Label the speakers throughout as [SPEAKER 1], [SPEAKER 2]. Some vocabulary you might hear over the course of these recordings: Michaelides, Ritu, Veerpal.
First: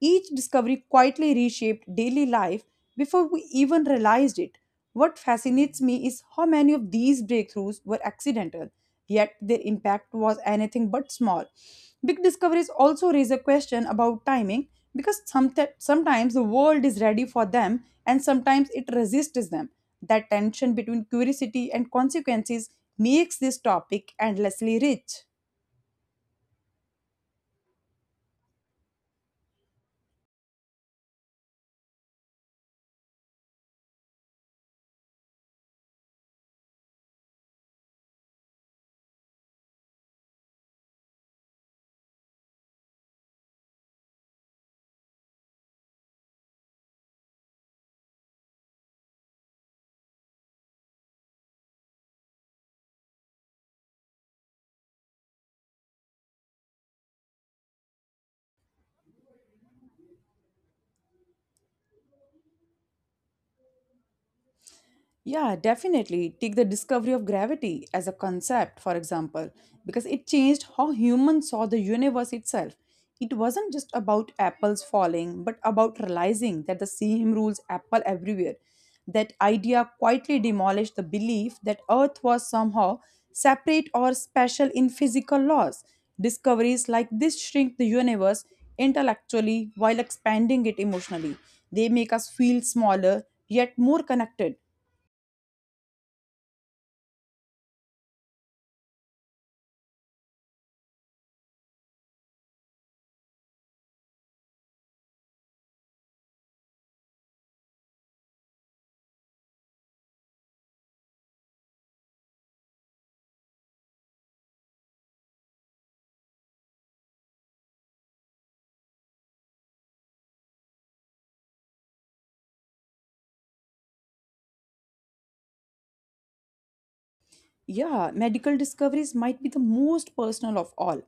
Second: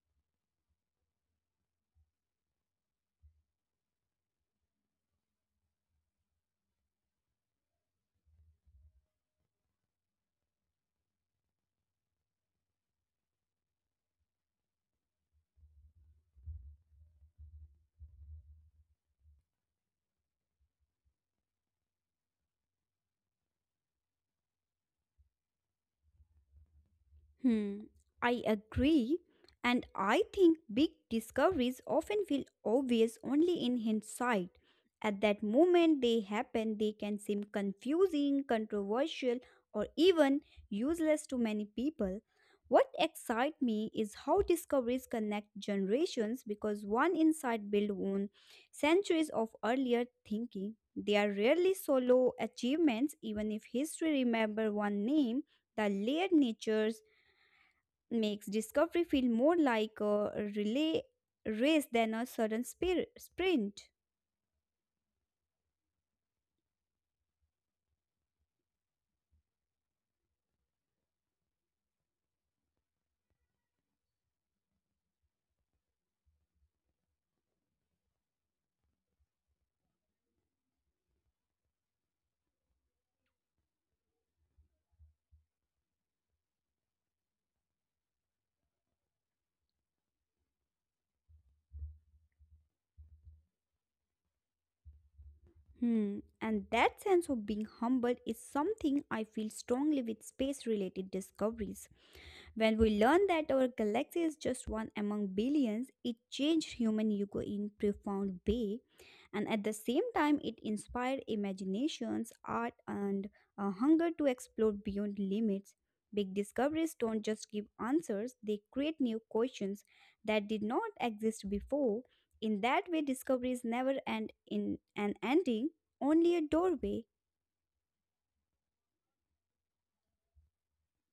[SPEAKER 1] Each discovery quietly reshaped daily life before we even realized it. What fascinates me is how many of these breakthroughs were accidental, yet their impact was anything but small. Big discoveries also raise a question about timing because sometimes the world is ready for them and sometimes it resists them. That tension between curiosity and consequences makes this topic endlessly rich.
[SPEAKER 2] Hmm, I agree. And I think big discoveries often feel obvious only in hindsight. At that moment they happen, they can seem confusing, controversial, or even useless to many people. What excites me is how discoveries connect generations because one insight builds on centuries of earlier thinking. They are rarely solo achievements, even if history remember one name, the layered natures makes discovery feel more like a relay race than a sudden sprint.
[SPEAKER 1] Yeah, definitely. Take the discovery of gravity as a concept, for example, because it changed how humans saw the universe itself. It wasn't just about apples falling, but about realizing that the same rules apple everywhere. That idea quietly demolished the belief that Earth was somehow separate or special in physical laws. Discoveries like this shrink the universe intellectually while expanding it emotionally. They make us feel smaller yet more connected.
[SPEAKER 2] Hmm. And that sense of being humbled is something I feel strongly with space related discoveries. When we learned that our galaxy is just one among billions, it changed human ego in profound way, and at the same time it inspired imaginations, art and a hunger to explore beyond limits. Big discoveries don't just give answers, they create new questions that did not exist before. In that way, discoveries never end in an ending, only a doorway.
[SPEAKER 1] Yeah, medical discoveries might be the most personal of all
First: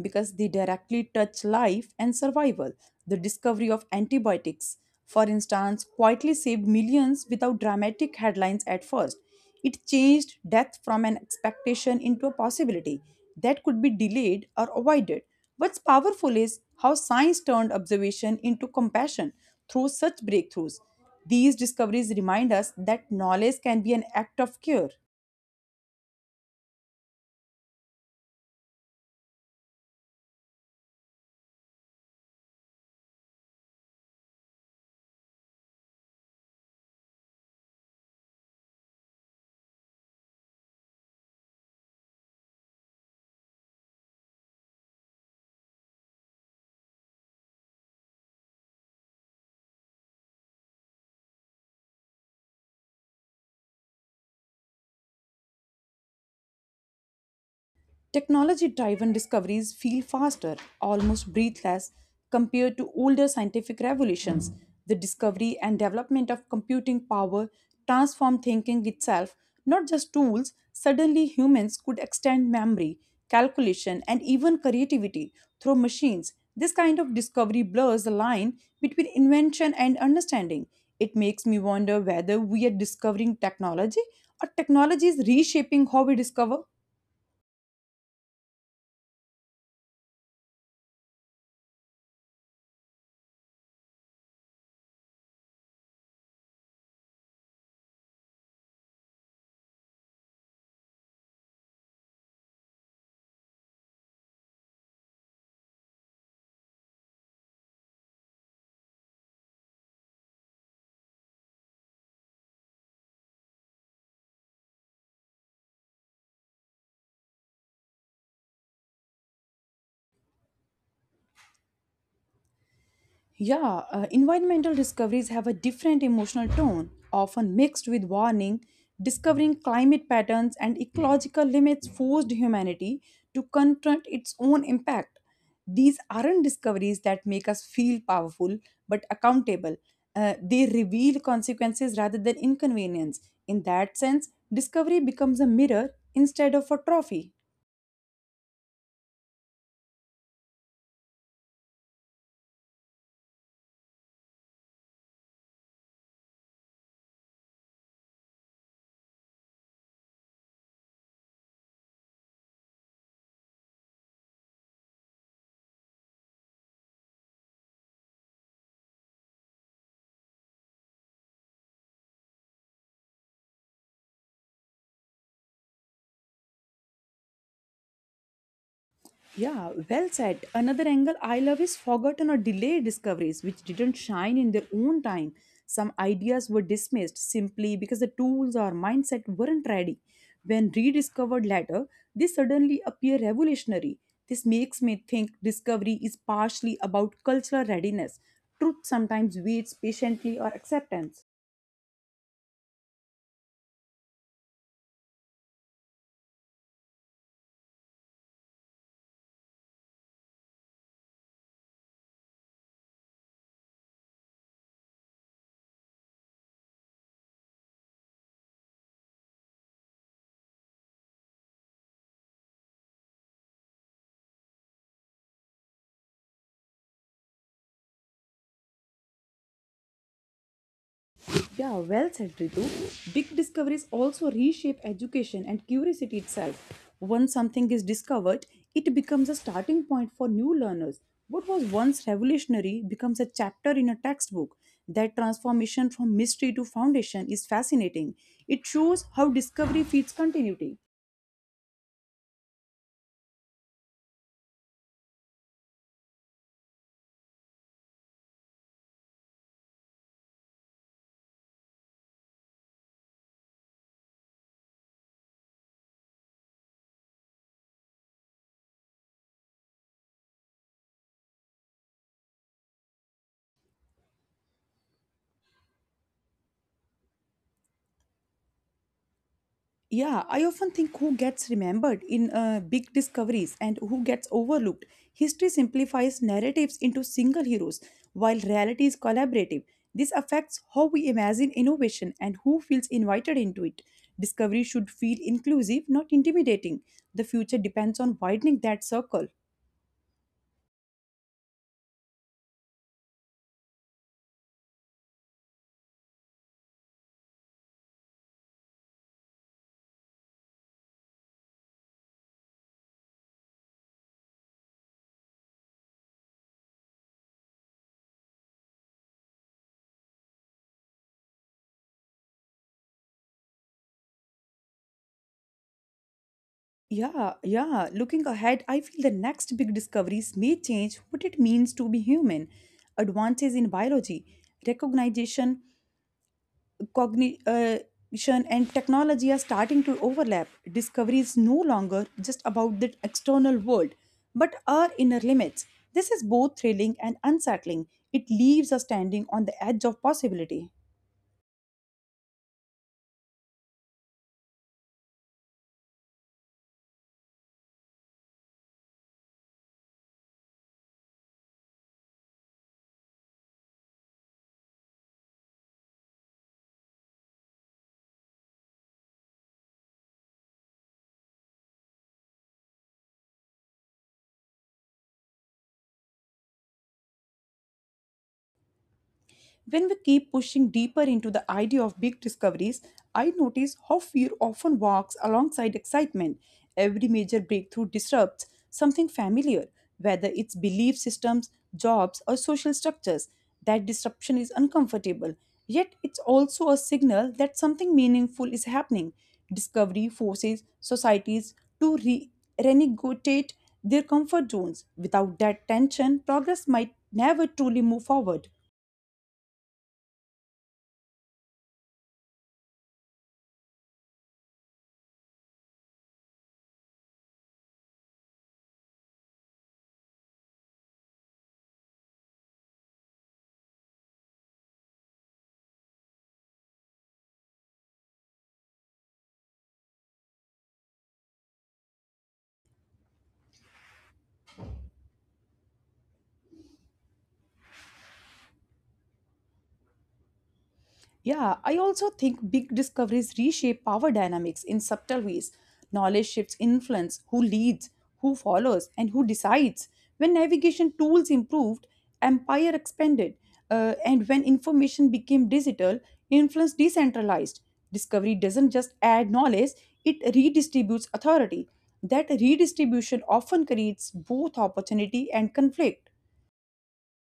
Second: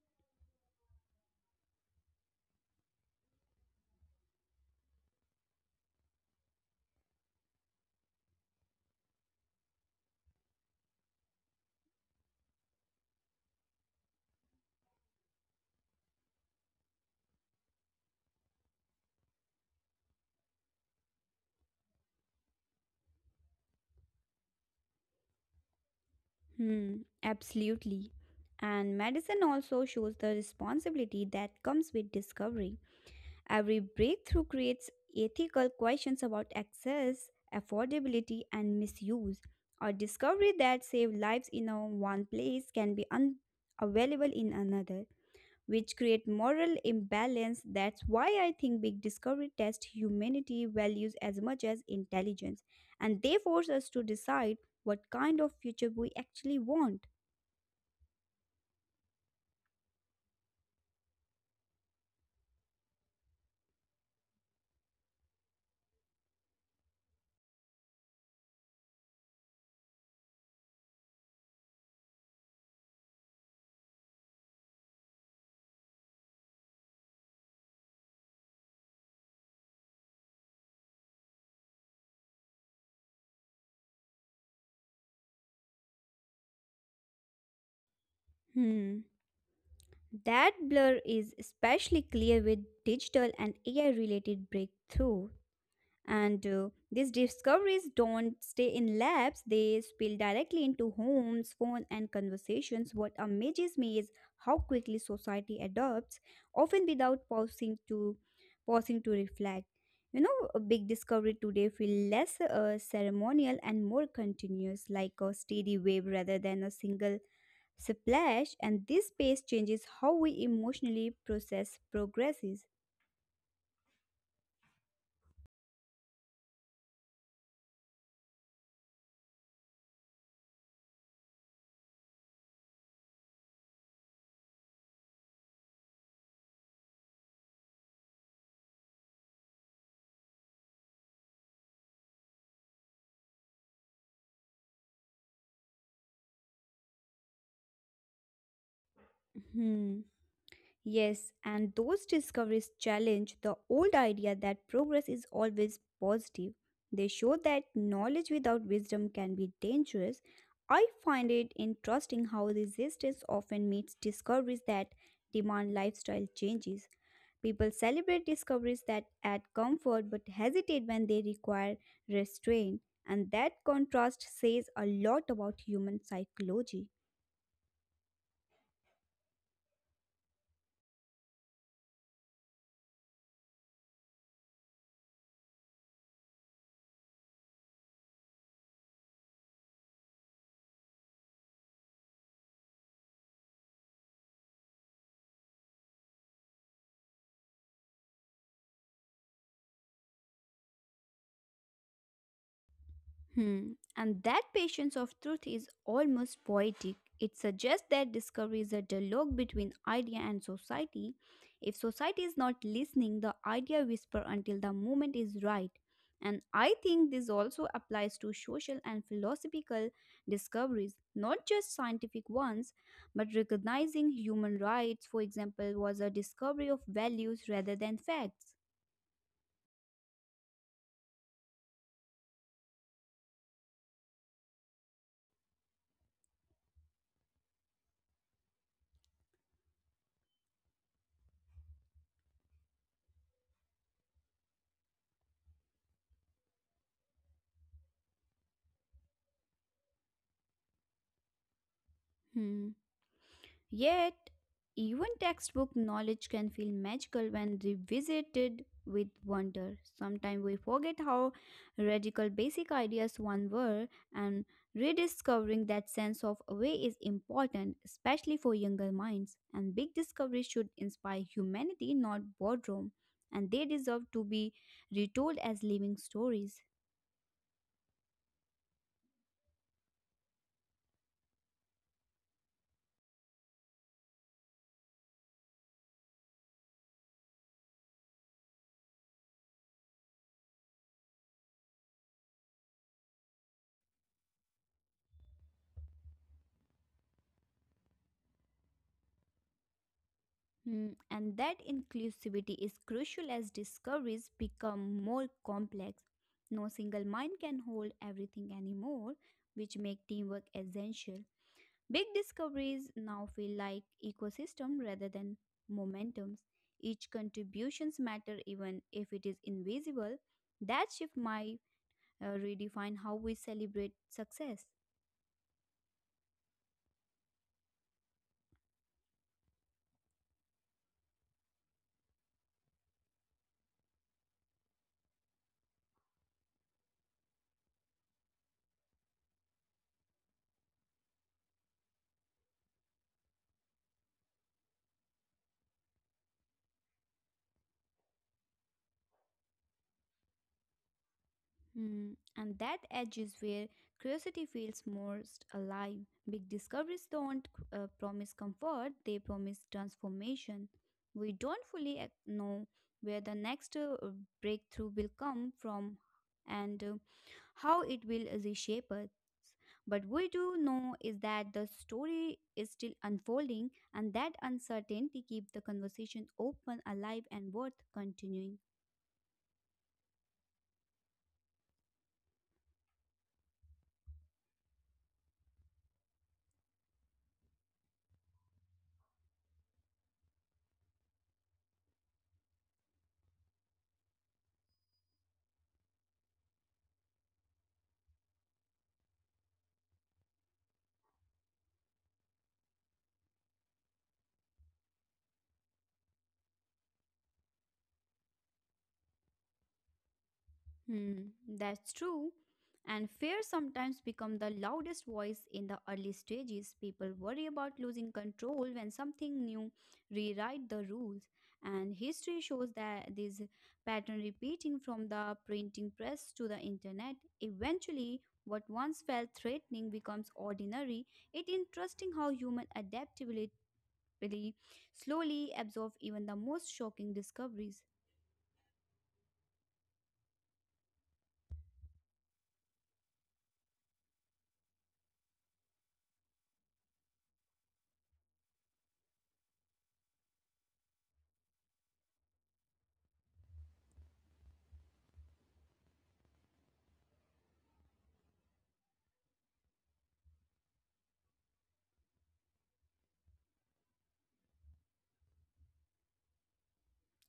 [SPEAKER 1] because they directly touch life and survival. The discovery of antibiotics, for instance, quietly saved millions without dramatic headlines at first. It changed death from an expectation into a possibility that could be delayed or avoided. What's powerful is how science turned observation into compassion through such breakthroughs. These discoveries remind us that knowledge can be an act of care.
[SPEAKER 2] Hmm, absolutely. And medicine also shows the responsibility that comes with discovery. Every breakthrough creates ethical questions about access, affordability, and misuse. A discovery that saves lives in a one place can be unavailable in another, which create moral imbalance. That's why I think big discovery test humanity values as much as intelligence, and they force us to decide what kind of future we actually want.
[SPEAKER 1] Technology driven discoveries feel faster, almost breathless, compared to older scientific revolutions. The discovery and development of computing power transformed thinking itself, not just tools. Suddenly, humans could extend memory, calculation, and even creativity through machines. This kind of discovery blurs the line between invention and understanding. It makes me wonder whether we are discovering technology or technology is reshaping how we discover.
[SPEAKER 2] Hmm. That blur is especially clear with digital and AI related breakthrough. And these discoveries don't stay in labs, they spill directly into homes, phones, and conversations. What amazes me is how quickly society adopts, often without pausing to reflect. You know, a big discovery today feel less ceremonial and more continuous, like a steady wave rather than a single splash and this pace changes how we emotionally process progresses.
[SPEAKER 1] Yeah, environmental discoveries have a different emotional tone, often mixed with warning. Discovering climate patterns and ecological limits forced humanity to confront its own impact. These aren't discoveries that make us feel powerful but accountable. They reveal consequences rather than inconvenience. In that sense, discovery becomes a mirror instead of a trophy.
[SPEAKER 2] Yes, and those discoveries challenge the old idea that progress is always positive. They show that knowledge without wisdom can be dangerous. I find it interesting how resistance often meets discoveries that demand lifestyle changes. People celebrate discoveries that add comfort but hesitate when they require restraint, and that contrast says a lot about human psychology.
[SPEAKER 1] Yeah, well said. Another angle I love is forgotten or delayed discoveries which didn't shine in their own time. Some ideas were dismissed simply because the tools or mindset weren't ready. When rediscovered later, they suddenly appear revolutionary. This makes me think discovery is partially about cultural readiness. Truth sometimes waits patiently or acceptance.
[SPEAKER 2] Hmm. And that patience of truth is almost poetic. It suggests that discovery is a dialogue between idea and society. If society is not listening, the idea whispers until the moment is right. And I think this also applies to social and philosophical discoveries, not just scientific ones, but recognizing human rights, for example, was a discovery of values rather than facts.
[SPEAKER 1] Yeah, well said, Ritu. Big discoveries also reshape education and curiosity itself. Once something is discovered, it becomes a starting point for new learners. What was once revolutionary becomes a chapter in a textbook. That transformation from mystery to foundation is fascinating. It shows how discovery feeds continuity.
[SPEAKER 2] Hmm. Yet, even textbook knowledge can feel magical when revisited with wonder. Sometimes we forget how radical basic ideas once were, and rediscovering that sense of way is important, especially for younger minds. And big discoveries should inspire humanity, not boredom, and they deserve to be retold as living stories.
[SPEAKER 1] Yeah, I often think who gets remembered in big discoveries and who gets overlooked. History simplifies narratives into single heroes, while reality is collaborative. This affects how we imagine innovation and who feels invited into it. Discovery should feel inclusive, not intimidating. The future depends on widening that circle.
[SPEAKER 2] Hmm, and that inclusivity is crucial as discoveries become more complex. No single mind can hold everything anymore, which make teamwork essential. Big discoveries now feel like ecosystem rather than momentums. Each contributions matter even if it is invisible. That shift might redefine how we celebrate success.
[SPEAKER 1] Yeah, yeah. Looking ahead, I feel the next big discoveries may change what it means to be human. Advances in biology, recognition cognition and technology are starting to overlap. Discovery is no longer just about the external world, but our inner limits. This is both thrilling and unsettling. It leaves us standing on the edge of possibility.
[SPEAKER 2] Hmm, and that edge is where curiosity feels most alive. Big discoveries don't promise comfort, they promise transformation. We don't fully know where the next breakthrough will come from and how it will reshape us. But we do know is that the story is still unfolding, and that uncertainty keeps the conversation open, alive, and worth continuing.
[SPEAKER 1] When we keep pushing deeper into the idea of big discoveries, I notice how fear often walks alongside excitement. Every major breakthrough disrupts something familiar, whether it's belief systems, jobs, or social structures. That disruption is uncomfortable, yet it's also a signal that something meaningful is happening. Discovery forces societies to renegotiate their comfort zones. Without that tension, progress might never truly move forward.
[SPEAKER 2] Hmm, that's true. And fear sometimes become the loudest voice in the early stages. People worry about losing control when something new rewrite the rules. And history shows that this pattern repeating from the printing press to the internet. Eventually, what once felt threatening becomes ordinary. It's interesting how human adaptability slowly absorbs even the most shocking discoveries.
[SPEAKER 1] Yeah, I also think big discoveries reshape power dynamics in subtle ways. Knowledge shifts influence, who leads, who follows, and who decides. When navigation tools improved, empire expanded. And when information became digital, influence decentralized. Discovery doesn't just add knowledge, it redistributes authority. That redistribution often creates both opportunity and conflict.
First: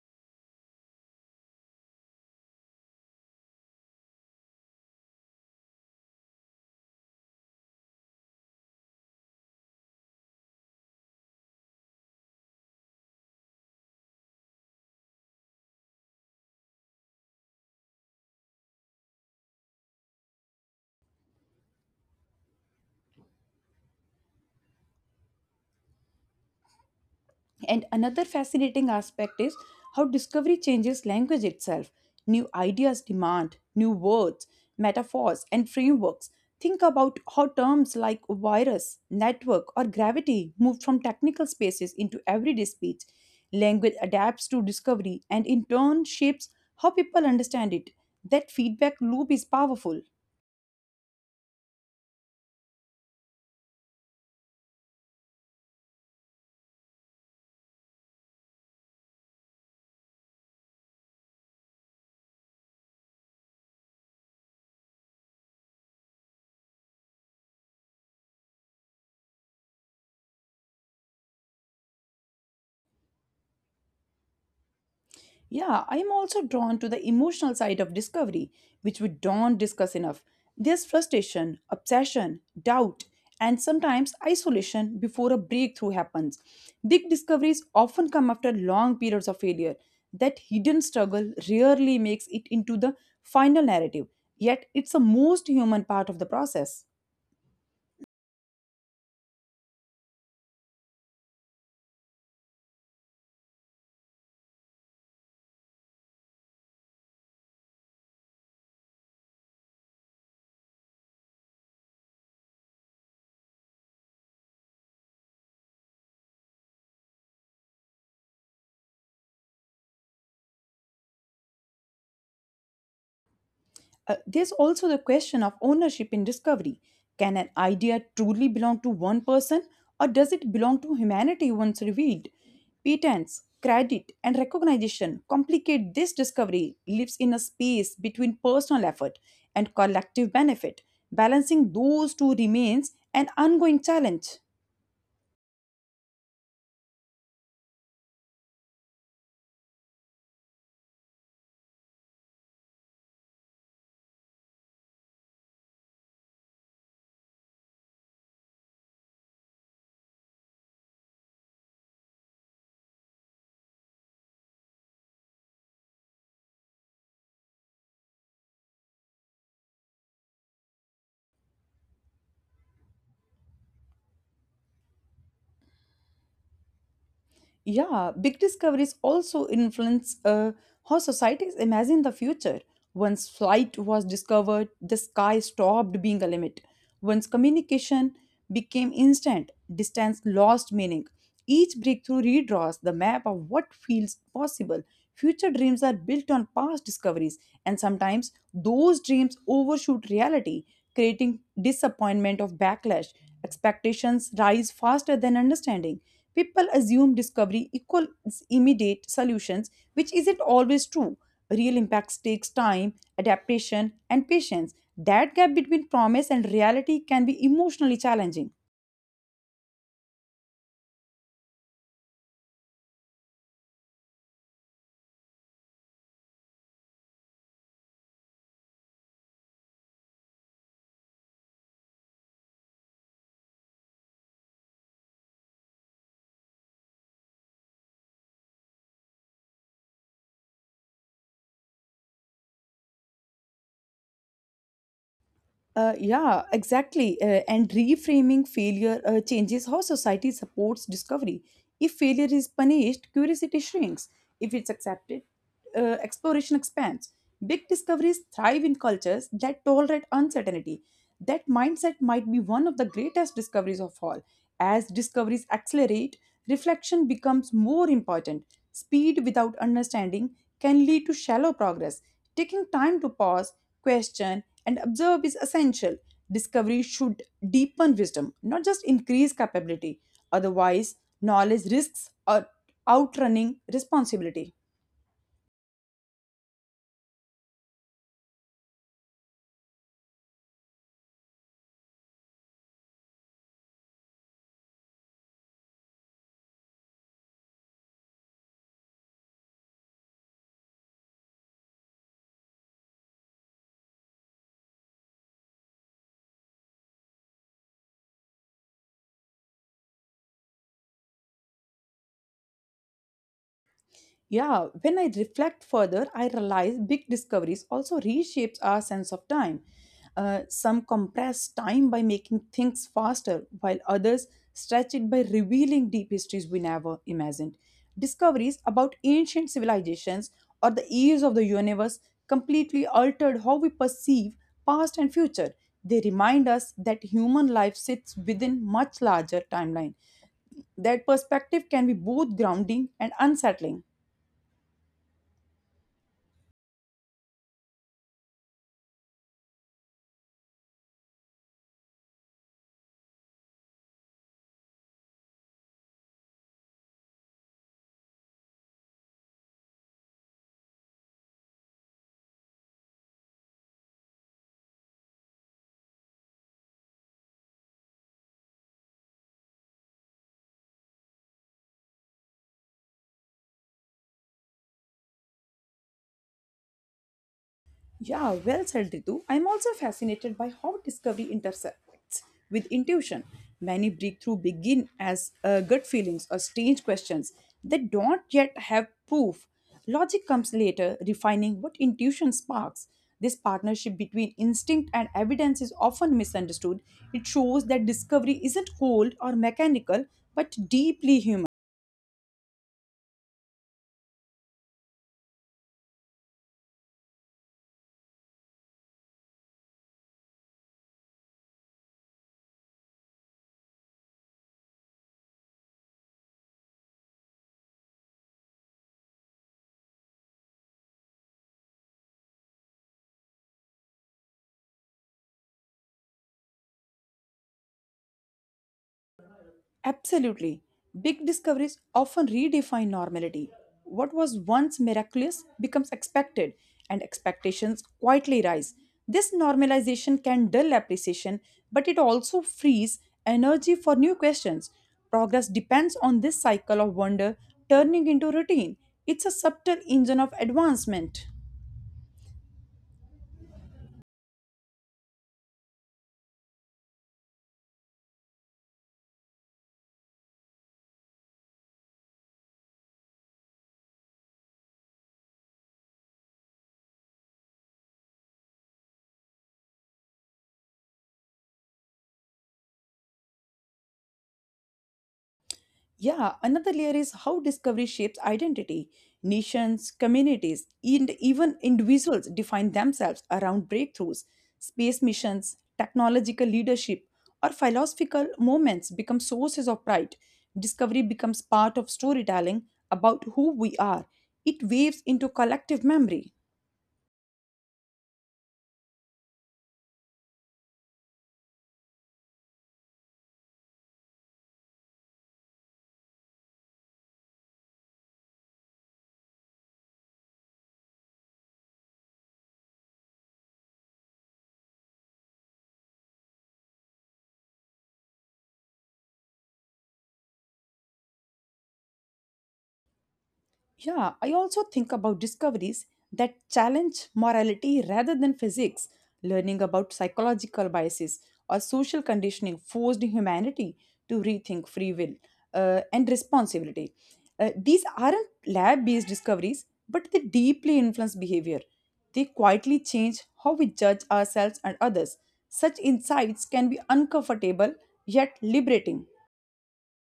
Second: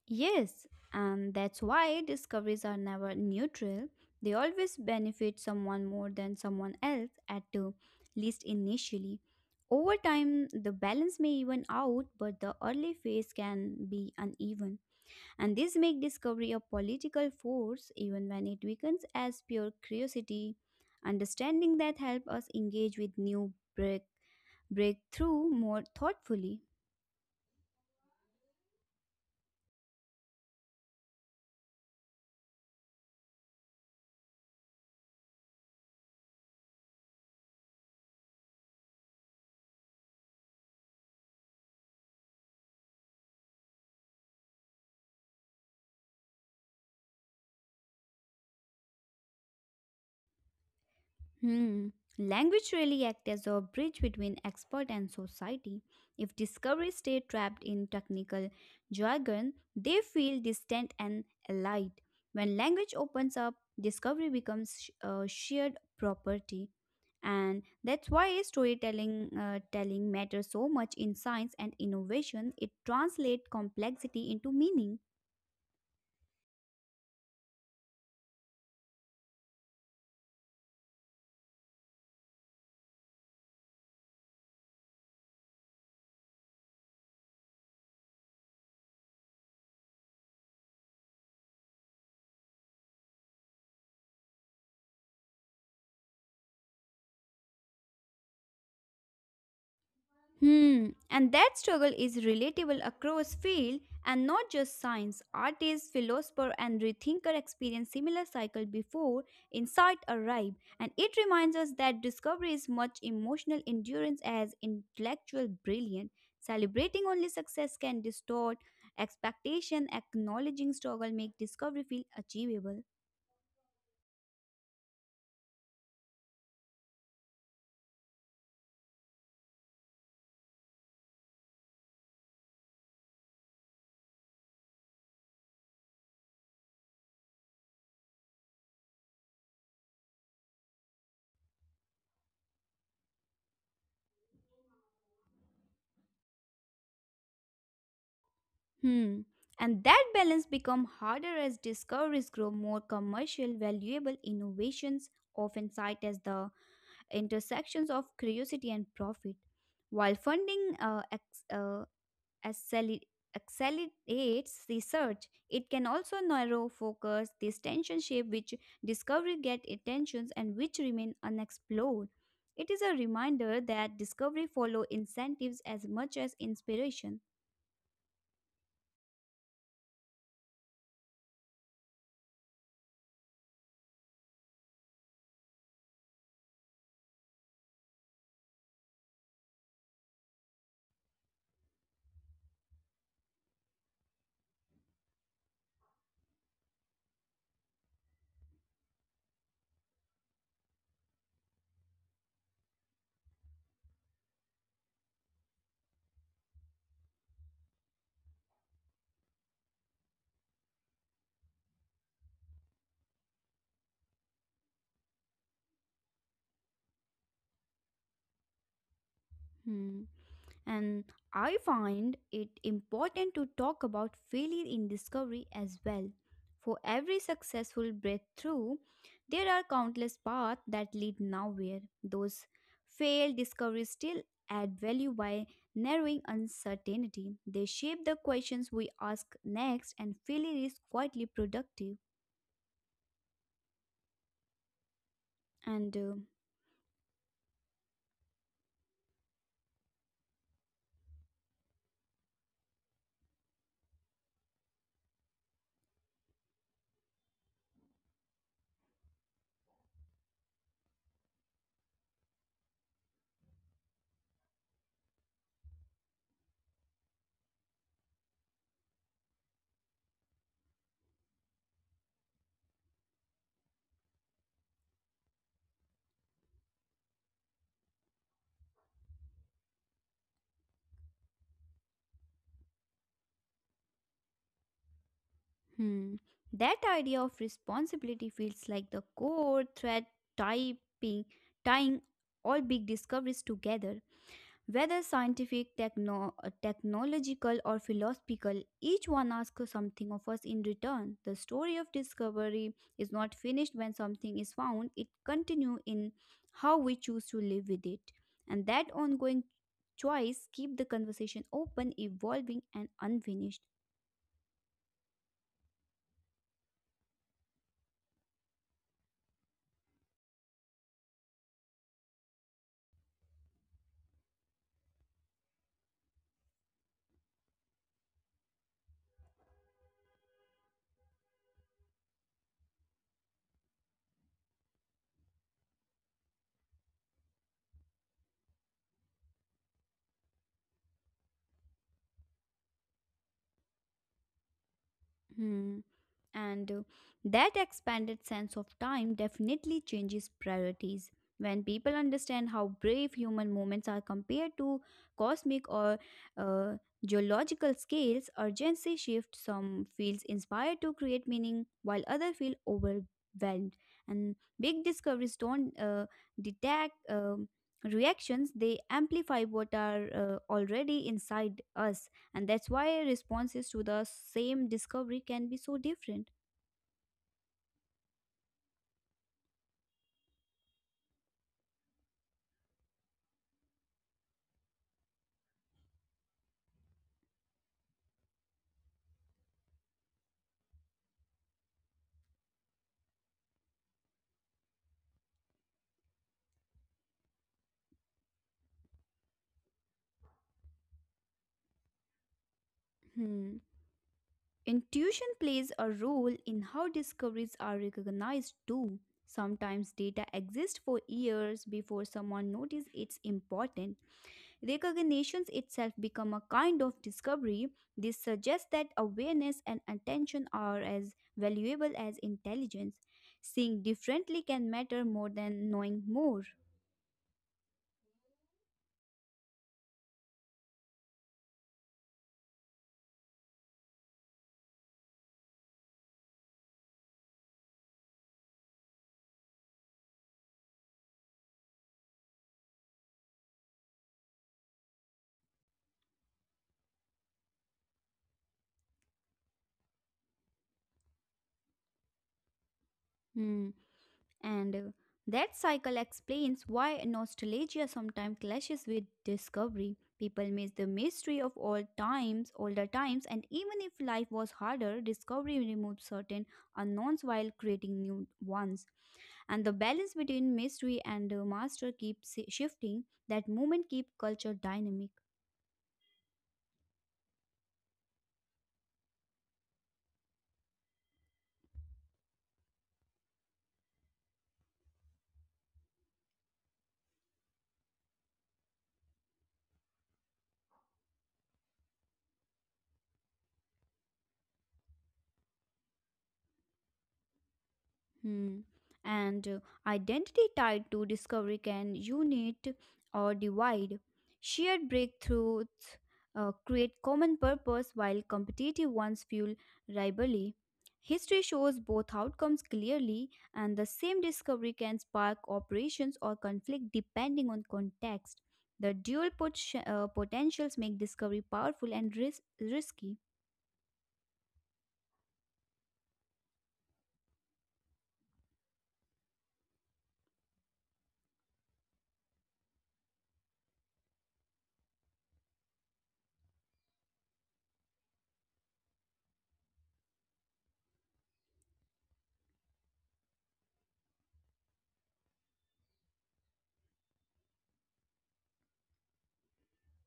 [SPEAKER 2] Yes, and that's why discoveries are never neutral. They always benefit someone more than someone else, at the least initially. Over time, the balance may even out, but the early phase can be uneven. And this makes discovery a political force, even when it weakens as pure curiosity. Understanding that help us engage with new breakthrough more thoughtfully.
[SPEAKER 1] And another fascinating aspect is how discovery changes language itself. New ideas demand new words, metaphors, and frameworks. Think about how terms like virus, network, or gravity move from technical spaces into everyday speech. Language adapts to discovery and in turn shapes how people understand it. That feedback loop is powerful.
[SPEAKER 2] Hmm. Language really acts as a bridge between expert and society. If discoveries stay trapped in technical jargon, they feel distant and allied. When language opens up, discovery becomes shared property. And that's why storytelling telling matters so much in science and innovation. It translates complexity into meaning.
[SPEAKER 1] Yeah, I am also drawn to the emotional side of discovery, which we don't discuss enough. There's frustration, obsession, doubt, and sometimes isolation before a breakthrough happens. Big discoveries often come after long periods of failure. That hidden struggle rarely makes it into the final narrative, yet, it's the most human part of the process.
[SPEAKER 2] Hmm, and that struggle is relatable across field and not just science. Artists, philosopher, and rethinker experience similar cycle before insight arrive, and it reminds us that discovery is much emotional endurance as intellectual brilliance. Celebrating only success can distort expectation. Acknowledging struggle make discovery feel achievable.
[SPEAKER 1] There's also the question of ownership in discovery. Can an idea truly belong to one person, or does it belong to humanity once revealed? Patents, credit, and recognition complicate this discovery, lives in a space between personal effort and collective benefit. Balancing those two remains an ongoing challenge.
[SPEAKER 2] Hmm. And that balance become harder as discoveries grow more commercial, valuable innovations often cited as the intersections of curiosity and profit. While funding acceler- accelerates research, it can also narrow focus this tension shape which discovery get attentions and which remain unexplored. It is a reminder that discovery follow incentives as much as inspiration.
[SPEAKER 1] Yeah, big discoveries also influence how societies imagine the future. Once flight was discovered, the sky stopped being a limit. Once communication became instant, distance lost meaning. Each breakthrough redraws the map of what feels possible. Future dreams are built on past discoveries, and sometimes those dreams overshoot reality, creating disappointment of backlash. Expectations rise faster than understanding. People assume discovery equals immediate solutions, which isn't always true. Real impacts takes time, adaptation, and patience. That gap between promise and reality can be emotionally challenging.
[SPEAKER 2] Hmm. And I find it important to talk about failure in discovery as well. For every successful breakthrough, there are countless paths that lead nowhere. Those failed discoveries still add value by narrowing uncertainty. They shape the questions we ask next, and failure is quietly productive.
[SPEAKER 1] Uh,
[SPEAKER 2] And
[SPEAKER 1] yeah, exactly. And reframing failure changes how society supports discovery. If failure is punished, curiosity shrinks. If it's accepted, exploration expands. Big discoveries thrive in cultures that tolerate uncertainty. That mindset might be one of the greatest discoveries of all. As discoveries accelerate, reflection becomes more important. Speed without understanding can lead to shallow progress. Taking time to pause, question, and observe is essential. Discovery should deepen wisdom, not just increase capability. Otherwise, knowledge risks outrunning responsibility.
[SPEAKER 2] Hmm. That idea of responsibility feels like the core thread typing, tying all big discoveries together. Whether scientific, technological, or philosophical, each one asks something of us in return. The story of discovery is not finished when something is found, it continues in how we choose to live with it. And that ongoing choice keeps the conversation open, evolving, and unfinished.
[SPEAKER 1] Yeah, when I reflect further, I realize big discoveries also reshapes our sense of time. Some compress time by making things faster, while others stretch it by revealing deep histories we never imagined. Discoveries about ancient civilizations or the years of the universe completely altered how we perceive past and future. They remind us that human life sits within much larger timeline. That perspective can be both grounding and unsettling.
[SPEAKER 2] Hmm. And That expanded sense of time definitely changes priorities. When people understand how brave human moments are compared to cosmic or uh, geological scales, urgency shifts. Some feels inspired to create meaning, while others feel overwhelmed. And big discoveries don't detect reactions; they amplify what are already inside us. And that's why responses to the same discovery can be so different.
[SPEAKER 1] Yeah, well said, Ritu. I'm also fascinated by how discovery intersects with intuition. Many breakthrough begin as gut feelings or strange questions that don't yet have proof. Logic comes later, refining what intuition sparks. This partnership between instinct and evidence is often misunderstood. It shows that discovery isn't cold or mechanical, but deeply human.
[SPEAKER 2] Hmm. Intuition plays a role in how discoveries are recognized too. Sometimes data exists for years before someone notices it's important. Recognitions itself become a kind of discovery. This suggests that awareness and attention are as valuable as intelligence. Seeing differently can matter more than knowing more.
[SPEAKER 1] Absolutely. Big discoveries often redefine normality. What was once miraculous becomes expected, and expectations quietly rise. This normalization can dull appreciation, but it also frees energy for new questions. Progress depends on this cycle of wonder turning into routine. It's a subtle engine of advancement.
[SPEAKER 2] Hmm. And That cycle explains why nostalgia sometimes clashes with discovery. People miss the mystery of old times, older times, and even if life was harder, discovery removes certain unknowns while creating new ones. And the balance between mystery and master keeps shifting. That movement keeps culture dynamic.
[SPEAKER 1] Yeah, another layer is how discovery shapes identity. Nations, communities, and even individuals define themselves around breakthroughs. Space missions, technological leadership, or philosophical moments become sources of pride. Discovery becomes part of storytelling about who we are. It waves into collective memory.
[SPEAKER 2] Hmm. And identity tied to discovery can unite or divide. Shared breakthroughs create common purpose while competitive ones fuel rivalry. History shows both outcomes clearly, and the same discovery can spark operations or conflict depending on context. The dual potentials make discovery powerful and risky.
[SPEAKER 1] Yeah, I also think about discoveries that challenge morality rather than physics, learning about psychological biases or social conditioning forced humanity to rethink free will and responsibility. These aren't lab based discoveries, but they deeply influence behavior. They quietly change how we judge ourselves and others. Such insights can be uncomfortable yet liberating.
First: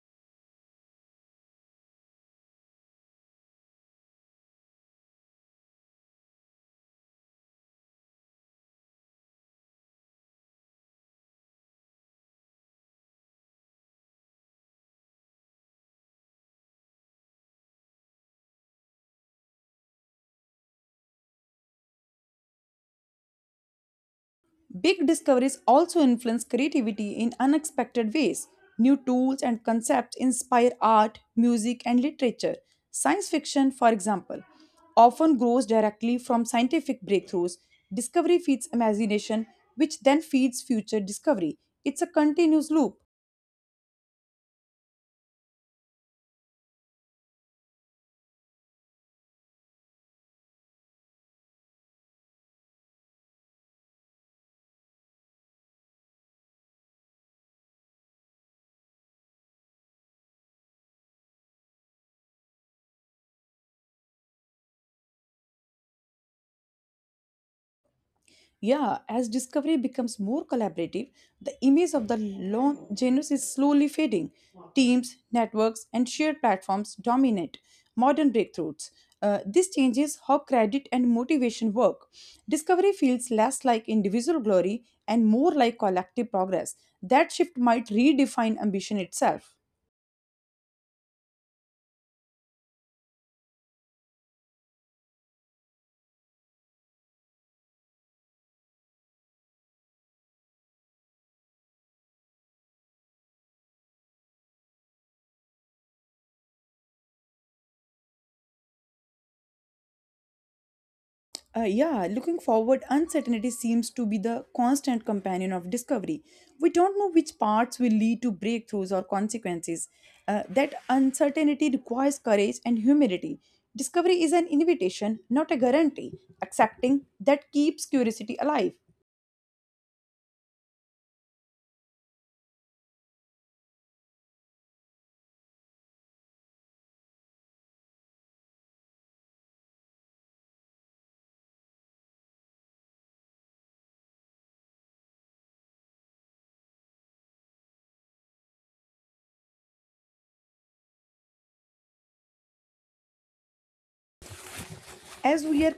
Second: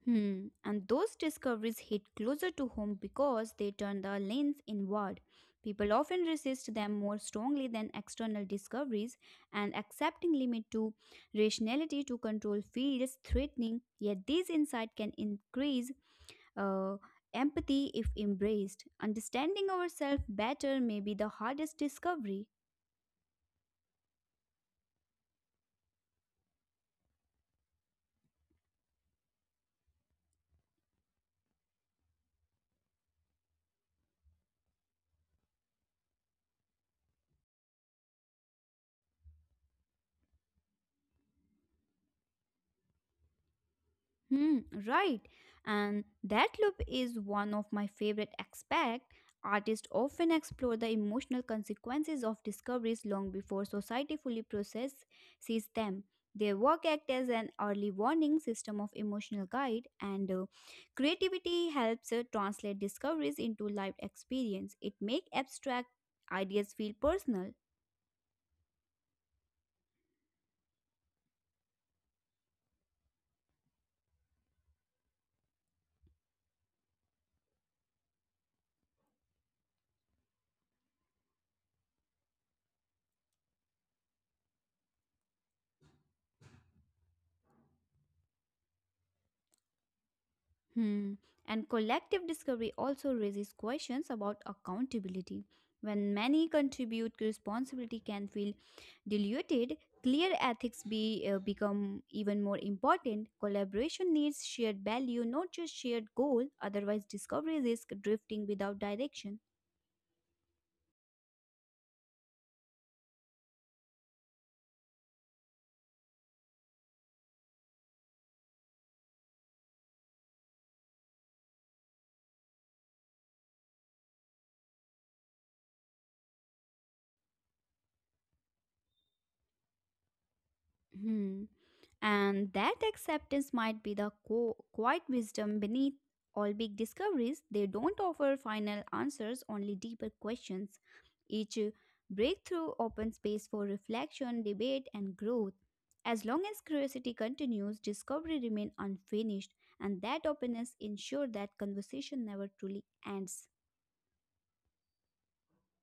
[SPEAKER 2] Hmm. And those discoveries hit closer to home because they turn the lens inward. People often resist them more strongly than external discoveries, and accepting limit to rationality to control feels threatening. Yet these insights can increase uh, empathy if embraced. Understanding ourselves better may be the hardest discovery.
[SPEAKER 1] Big discoveries also influence creativity in unexpected ways. New tools and concepts inspire art, music, and literature. Science fiction, for example, often grows directly from scientific breakthroughs. Discovery feeds imagination, which then feeds future discovery. It's a continuous loop.
[SPEAKER 2] Hmm, right. And that loop is one of my favorite aspects. Artists often explore the emotional consequences of discoveries long before society fully processes them. Their work acts as an early warning system of emotional guide, and creativity helps translate discoveries into lived experience. It makes abstract ideas feel personal.
[SPEAKER 1] Yeah, as discovery becomes more collaborative, the image of the lone genus is slowly fading. Teams, networks, and shared platforms dominate modern breakthroughs. This changes how credit and motivation work. Discovery feels less like individual glory and more like collective progress. That shift might redefine ambition itself.
[SPEAKER 2] Hmm. And collective discovery also raises questions about accountability. When many contribute, responsibility can feel diluted. Clear ethics be become even more important. Collaboration needs shared value, not just shared goal. Otherwise, discovery risks drifting without direction.
[SPEAKER 1] Yeah, looking forward, uncertainty seems to be the constant companion of discovery. We don't know which paths will lead to breakthroughs or consequences. That uncertainty requires courage and humility. Discovery is an invitation, not a guarantee. Accepting that keeps curiosity alive.
[SPEAKER 2] Hmm. And that acceptance might be the quiet wisdom beneath all big discoveries. They don't offer final answers, only deeper questions. Each breakthrough opens space for reflection, debate, and growth. As long as curiosity continues, discovery remains unfinished, and that openness ensures that conversation never truly ends.
[SPEAKER 1] As we are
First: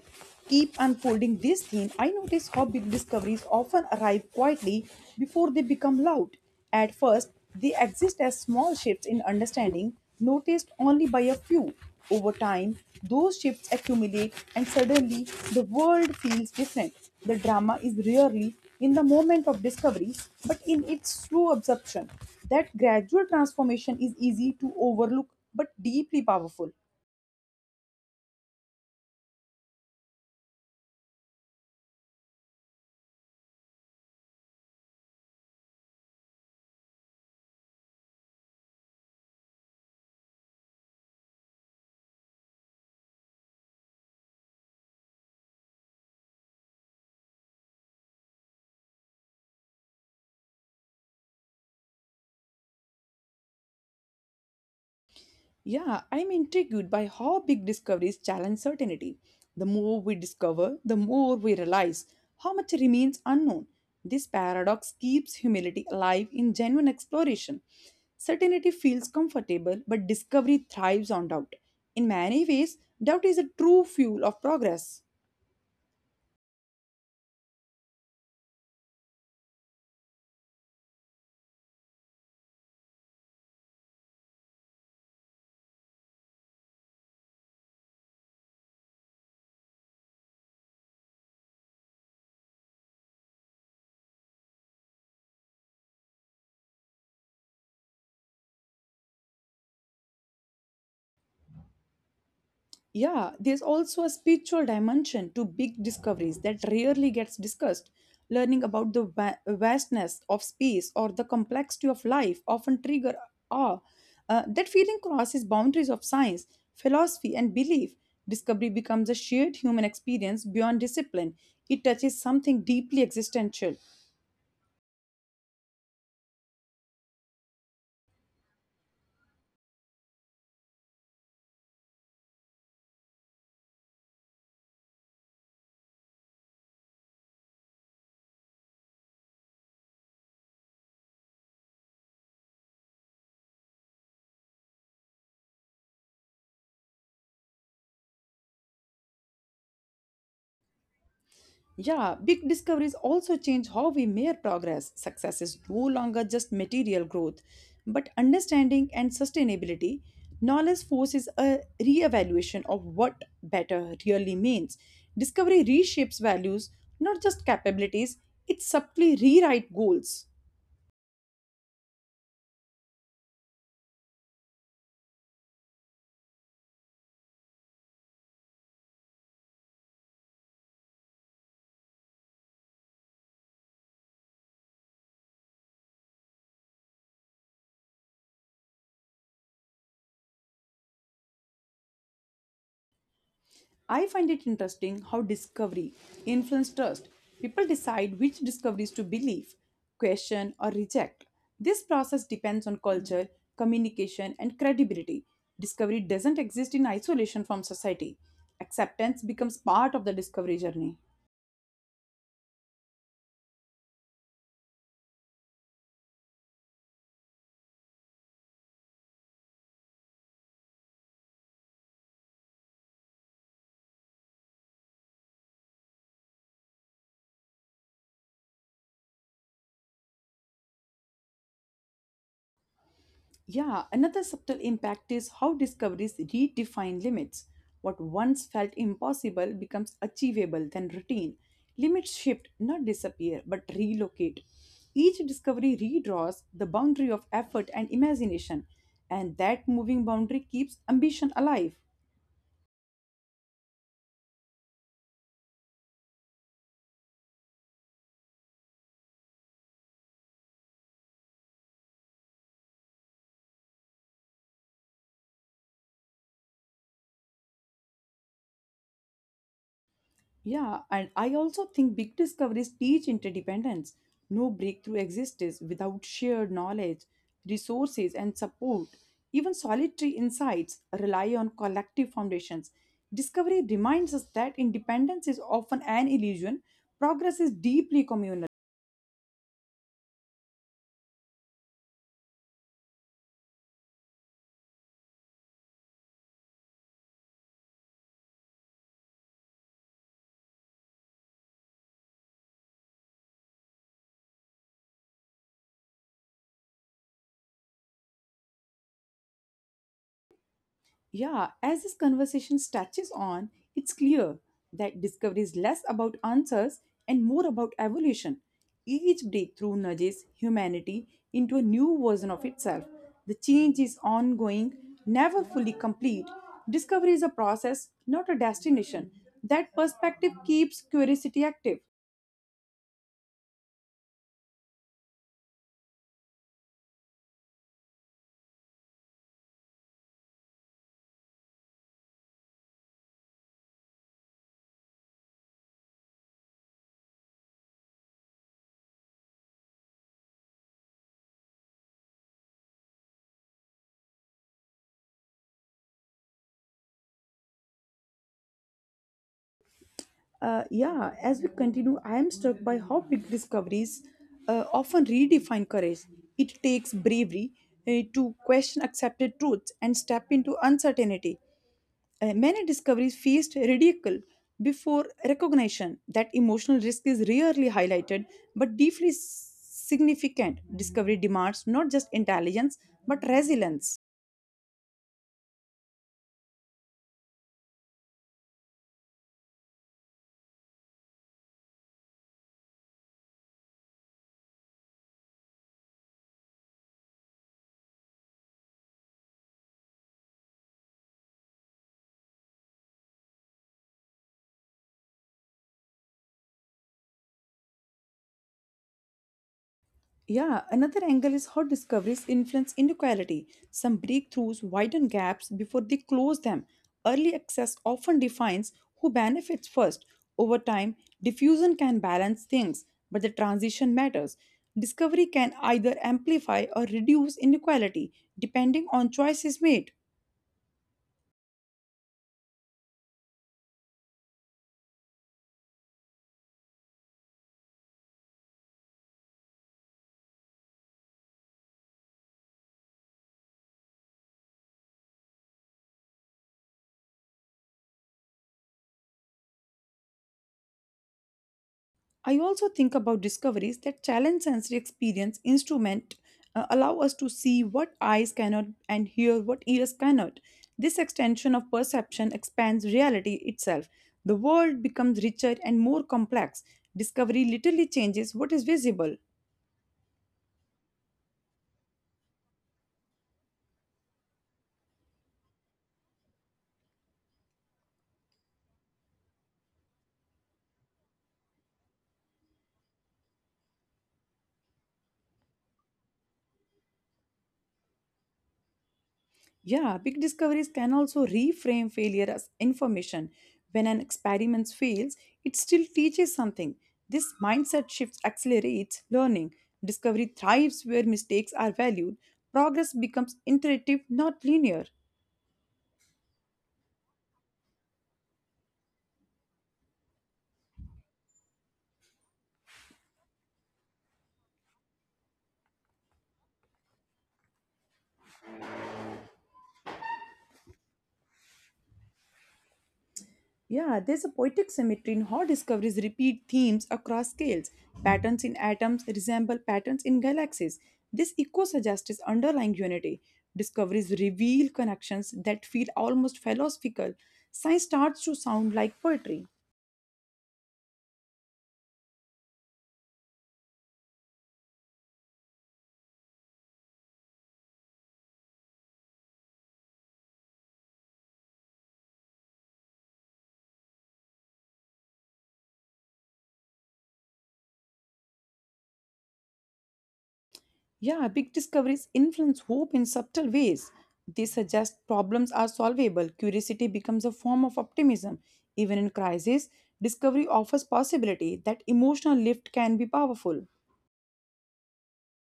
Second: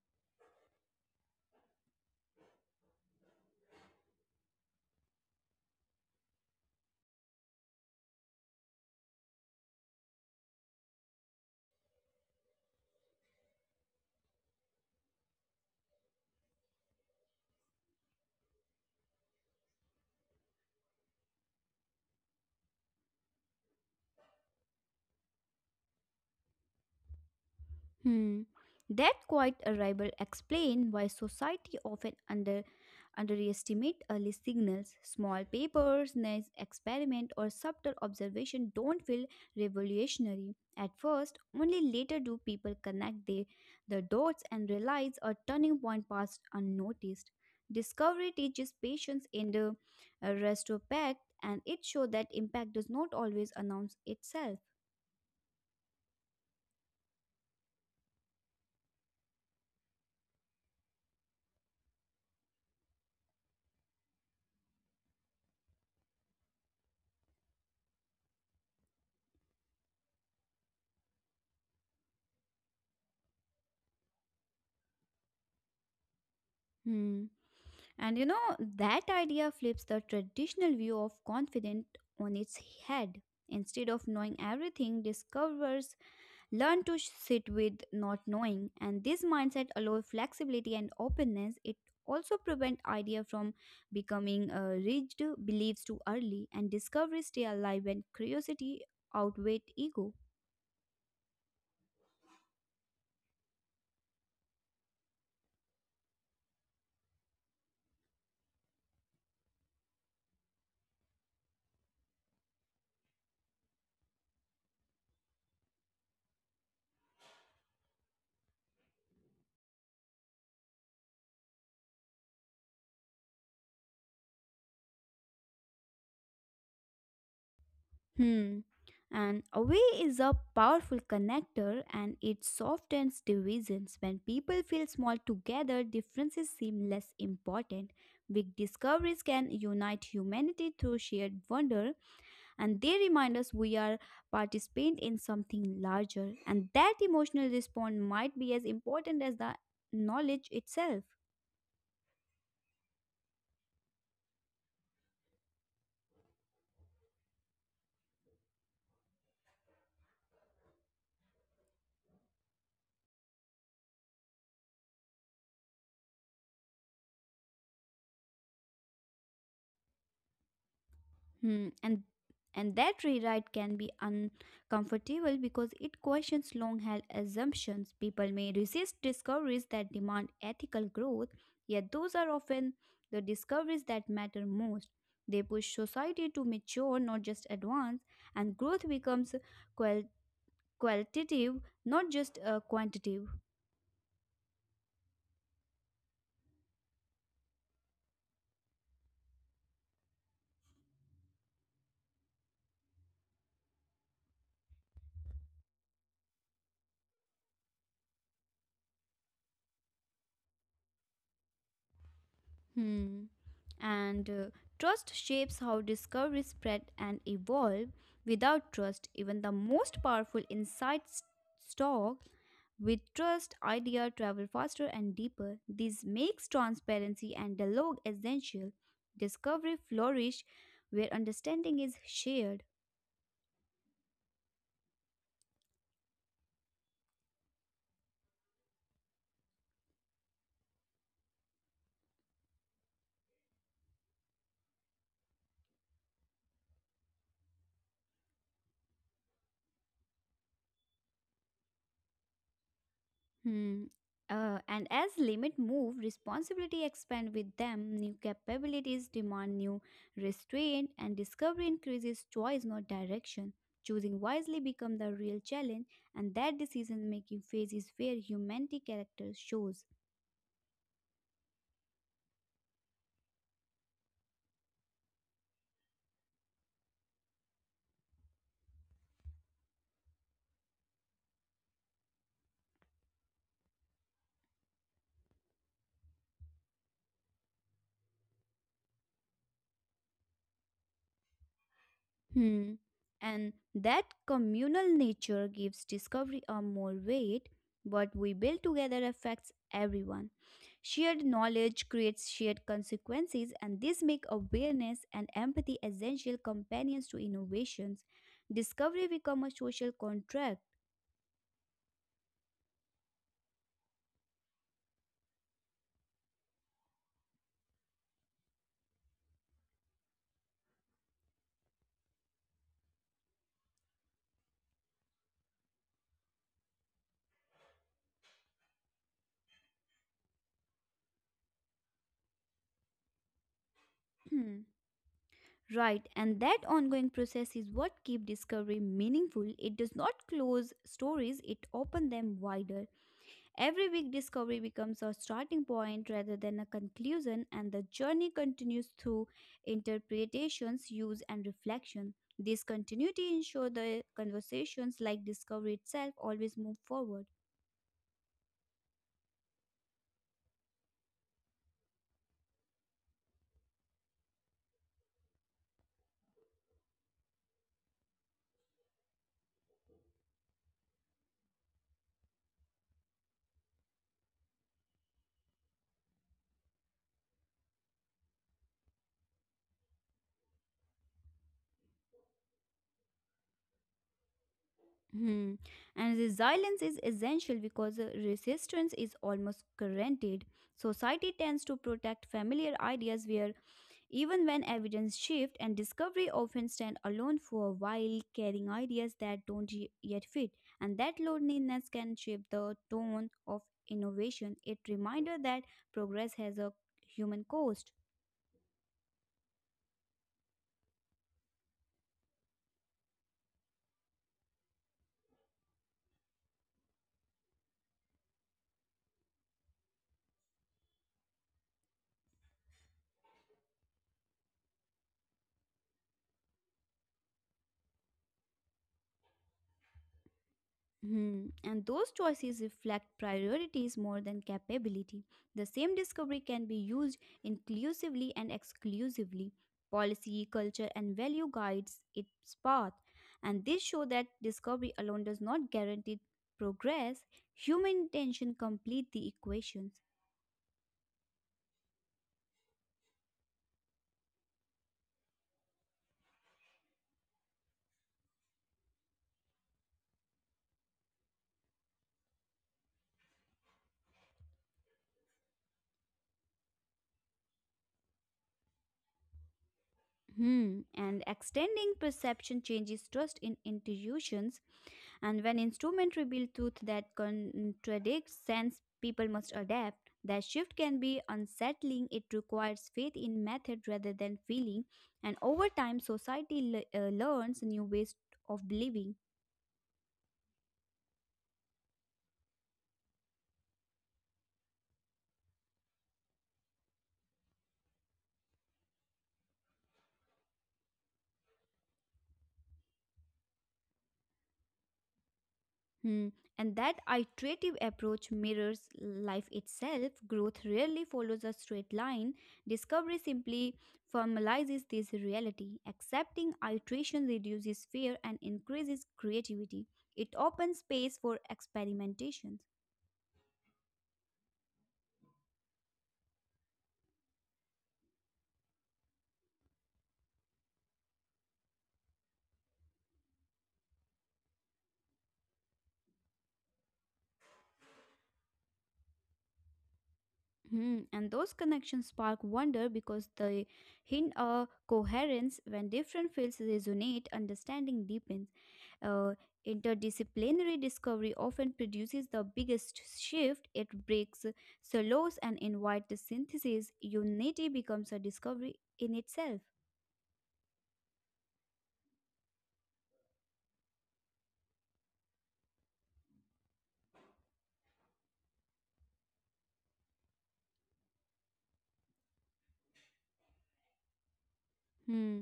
[SPEAKER 1] keep unfolding this theme, I notice how big discoveries often arrive quietly before they become loud. At first, they exist as small shifts in understanding, noticed only by a few. Over time, those shifts accumulate, and suddenly the world feels different. The drama is rarely in the moment of discovery, but in its slow absorption. That gradual transformation is easy to overlook but deeply powerful.
[SPEAKER 2] Hmm. That quiet arrival explains why society often underestimate early signals. Small papers, nice experiment, or subtle observation don't feel revolutionary at first. Only later do people connect the dots and realize a turning point passed unnoticed. Discovery teaches patience in the retrospect, and it shows that impact does not always announce itself.
[SPEAKER 1] Yeah, I'm intrigued by how big discoveries challenge certainty. The more we discover, the more we realize how much remains unknown. This paradox keeps humility alive in genuine exploration. Certainty feels comfortable, but discovery thrives on doubt. In many ways, doubt is a true fuel of progress.
[SPEAKER 2] Hmm. And you know, that idea flips the traditional view of confident on its head. Instead of knowing everything, discoverers learn to sit with not knowing, and this mindset allows flexibility and openness. It also prevents idea from becoming rigid beliefs too early, and discoveries stay alive when curiosity outweighs ego.
[SPEAKER 1] Yeah, there's also a spiritual dimension to big discoveries that rarely gets discussed. Learning about the vastness of space or the complexity of life often trigger awe. That feeling crosses boundaries of science, philosophy, and belief. Discovery becomes a shared human experience beyond discipline. It touches something deeply existential.
[SPEAKER 2] Hmm. And away is a powerful connector and it softens divisions. When people feel small together, differences seem less important. Big discoveries can unite humanity through shared wonder and they remind us we are participant in something larger. And that emotional response might be as important as the knowledge itself.
[SPEAKER 1] Yeah, big discoveries also change how we measure progress. Success is no longer just material growth, but understanding and sustainability. Knowledge forces a reevaluation of what better really means. Discovery reshapes values, not just capabilities, it subtly rewrites goals.
[SPEAKER 2] Hmm, and and that rewrite can be uncomfortable because it questions long-held assumptions. People may resist discoveries that demand ethical growth, yet those are often the discoveries that matter most. They push society to mature, not just advance, and growth becomes qual- qualitative, not just quantitative.
[SPEAKER 1] I find it interesting how discovery influences trust. People decide which discoveries to believe, question, or reject. This process depends on culture, communication, and credibility. Discovery doesn't exist in isolation from society. Acceptance becomes part of the discovery journey.
[SPEAKER 2] Hmm. And Trust shapes how discovery spread and evolve. Without trust, even the most powerful insights stock with trust idea travel faster and deeper. This makes transparency and dialogue essential. Discovery flourish where understanding is shared.
[SPEAKER 1] Yeah, another subtle impact is how discoveries redefine limits. What once felt impossible becomes achievable, then routine. Limits shift, not disappear, but relocate. Each discovery redraws the boundary of effort and imagination, and that moving boundary keeps ambition alive.
[SPEAKER 2] Hmm. And as limit move, responsibility expand with them. New capabilities demand new restraint, and discovery increases choice, not direction. Choosing wisely become the real challenge, and that decision-making phase is where humanity character shows.
[SPEAKER 1] Yeah, and I also think big discoveries teach interdependence. No breakthrough exists without shared knowledge, resources, and support. Even solitary insights rely on collective foundations. Discovery reminds us that independence is often an illusion, progress is deeply communal.
[SPEAKER 2] Hmm. And that communal nature gives discovery a more weight. What we build together affects everyone. Shared knowledge creates shared consequences, and this make awareness and empathy essential companions to innovations. Discovery become a social contract.
[SPEAKER 1] Yeah, as this conversation touches on, it's clear that discovery is less about answers and more about evolution. Each breakthrough nudges humanity into a new version of itself. The change is ongoing, never fully complete. Discovery is a process, not a destination. That perspective keeps curiosity active.
[SPEAKER 2] Hmm. Right, and that ongoing process is what keep discovery meaningful. It does not close stories; it open them wider. Every week, discovery becomes a starting point rather than a conclusion, and the journey continues through interpretations, use, and reflection. This continuity ensures the conversations, like discovery itself, always move forward.
[SPEAKER 1] Yeah, as we continue, I am struck by how big discoveries often redefine courage. It takes bravery to question accepted truths and step into uncertainty. Many discoveries faced ridicule before recognition. That emotional risk is rarely highlighted but deeply significant. Discovery demands not just intelligence but resilience.
[SPEAKER 2] Hmm. And resilience is essential because resistance is almost guaranteed. Society tends to protect familiar ideas where even when evidence shifts and discovery often stand alone for a while, carrying ideas that don't yet fit, and that loneliness can shape the tone of innovation. It reminder that progress has a human cost.
[SPEAKER 1] Yeah, another angle is how discoveries influence inequality. Some breakthroughs widen gaps before they close them. Early access often defines who benefits first. Over time, diffusion can balance things, but the transition matters. Discovery can either amplify or reduce inequality depending on choices made.
[SPEAKER 2] Hmm, and those choices reflect priorities more than capability. The same discovery can be used inclusively and exclusively. Policy, culture, and value guides its path. And this show that discovery alone does not guarantee progress. Human intention complete the equations.
[SPEAKER 1] I also think about discoveries that challenge sensory experience instrument allow us to see what eyes cannot and hear what ears cannot. This extension of perception expands reality itself. The world becomes richer and more complex. Discovery literally changes what is visible.
[SPEAKER 2] Hmm. And extending perception changes trust in intuitions. And when instrument reveal truth that contradicts sense, people must adapt. That shift can be unsettling. It requires faith in method rather than feeling. And over time, society learns new ways of believing.
[SPEAKER 1] Yeah, big discoveries can also reframe failure as information. When an experiment fails, it still teaches something. This mindset shift accelerates learning. Discovery thrives where mistakes are valued. Progress becomes iterative, not linear.
[SPEAKER 2] Hmm. And that iterative approach mirrors life itself. Growth rarely follows a straight line. Discovery simply formalizes this reality. Accepting iteration reduces fear and increases creativity. It opens space for experimentations.
[SPEAKER 1] Yeah, there's a poetic symmetry in how discoveries repeat themes across scales. Patterns in atoms resemble patterns in galaxies. This echo suggests its underlying unity. Discoveries reveal connections that feel almost philosophical. Science starts to sound like poetry.
[SPEAKER 2] Hmm. And those connections spark wonder because they hint a coherence when different fields resonate, understanding deepens. Uh, Interdisciplinary discovery often produces the biggest shift. It breaks silos and invites synthesis. Unity becomes a discovery in itself.
[SPEAKER 1] Yeah, big discoveries influence hope in subtle ways. They suggest problems are solvable. Curiosity becomes a form of optimism. Even in crisis, discovery offers possibility that emotional lift can be powerful.
[SPEAKER 2] Hmm.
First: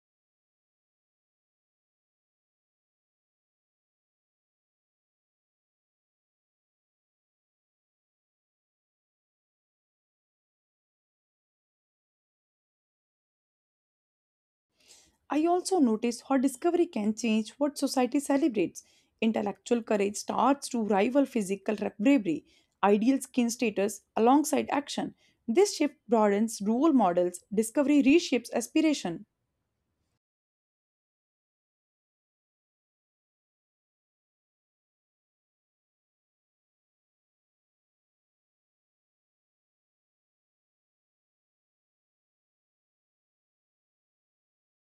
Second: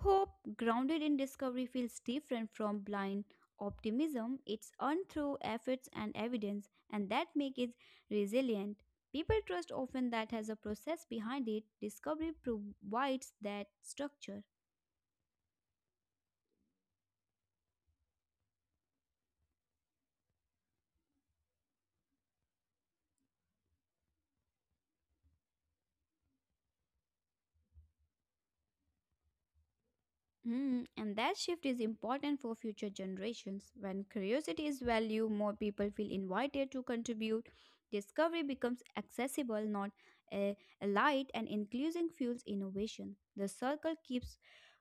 [SPEAKER 2] Hope grounded in discovery feels different from blind optimism. It's earned through efforts and evidence, and that makes it resilient. People trust often that has a process behind it. Discovery provides that structure.
[SPEAKER 1] I also notice how discovery can change what society celebrates. Intellectual courage starts to rival physical bravery, ideal skin status alongside action. This shift broadens role models, discovery reshapes aspiration.
[SPEAKER 2] Hmm, and that shift is important for future generations. When curiosity is valued, more people feel invited to contribute. Discovery becomes accessible, not a light, and inclusion fuels innovation. The circle keeps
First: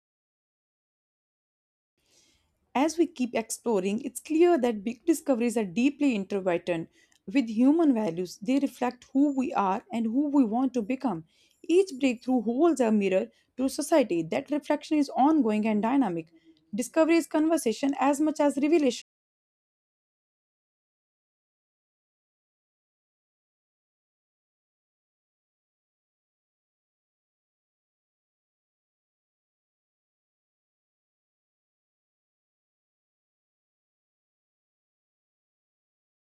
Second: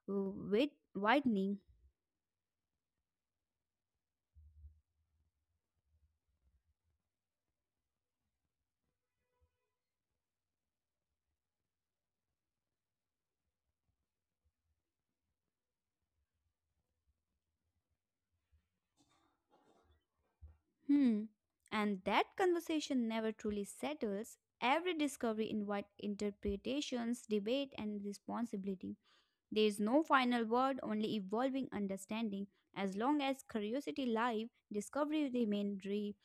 [SPEAKER 2] widening.
[SPEAKER 1] As we keep exploring, it's clear that big discoveries are deeply intertwined with human values. They reflect who we are and who we want to become. Each breakthrough holds a mirror to society. That reflection is ongoing and dynamic. Discovery is conversation as much as revelation.
[SPEAKER 2] Hmm. And that conversation never truly settles. Every discovery invites interpretations, debate, and responsibility. There is no final word, only evolving understanding. As long as curiosity live, discovery remain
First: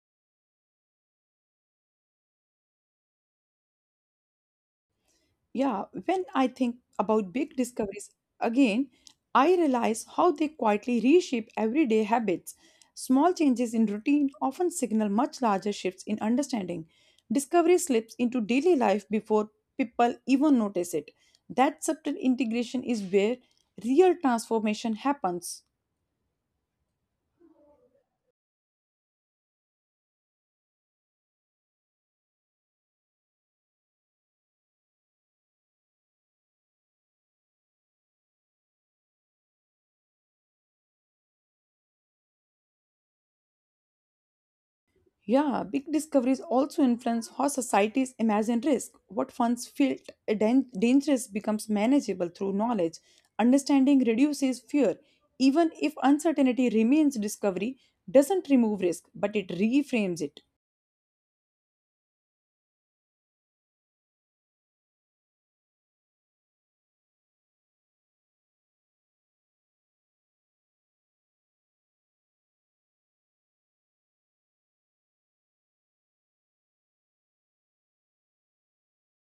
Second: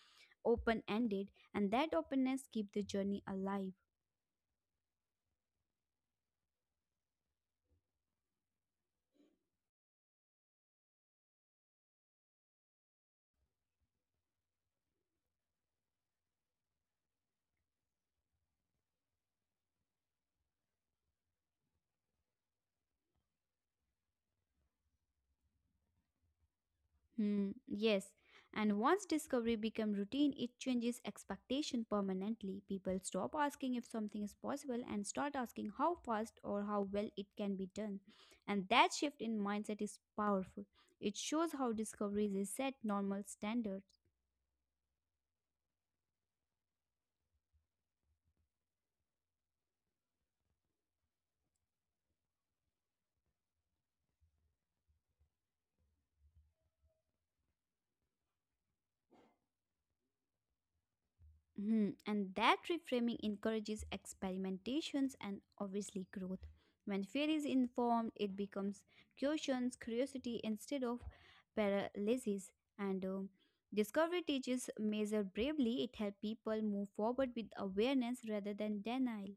[SPEAKER 2] open-ended, and that openness keep the journey alive.
[SPEAKER 1] Yeah, when I think about big discoveries again, I realize how they quietly reshape everyday habits. Small changes in routine often signal much larger shifts in understanding. Discovery slips into daily life before people even notice it. That subtle integration is where real transformation happens.
[SPEAKER 2] Hmm, yes. And once discovery become routine, it changes expectation permanently. People stop asking if something is possible and start asking how fast or how well it can be done. And that shift in mindset is powerful. It shows how discoveries reset normal standards.
[SPEAKER 1] Yeah, big discoveries also influence how societies imagine risk. What once felt dangerous becomes manageable through knowledge. Understanding reduces fear. Even if uncertainty remains, discovery doesn't remove risk, but it reframes it.
[SPEAKER 2] Mhm. And that reframing encourages experimentations and obviously growth. When fear is informed, it becomes cautions, curiosity instead of paralysis. And Discovery teaches measure bravely. It helps people move forward with awareness rather than denial.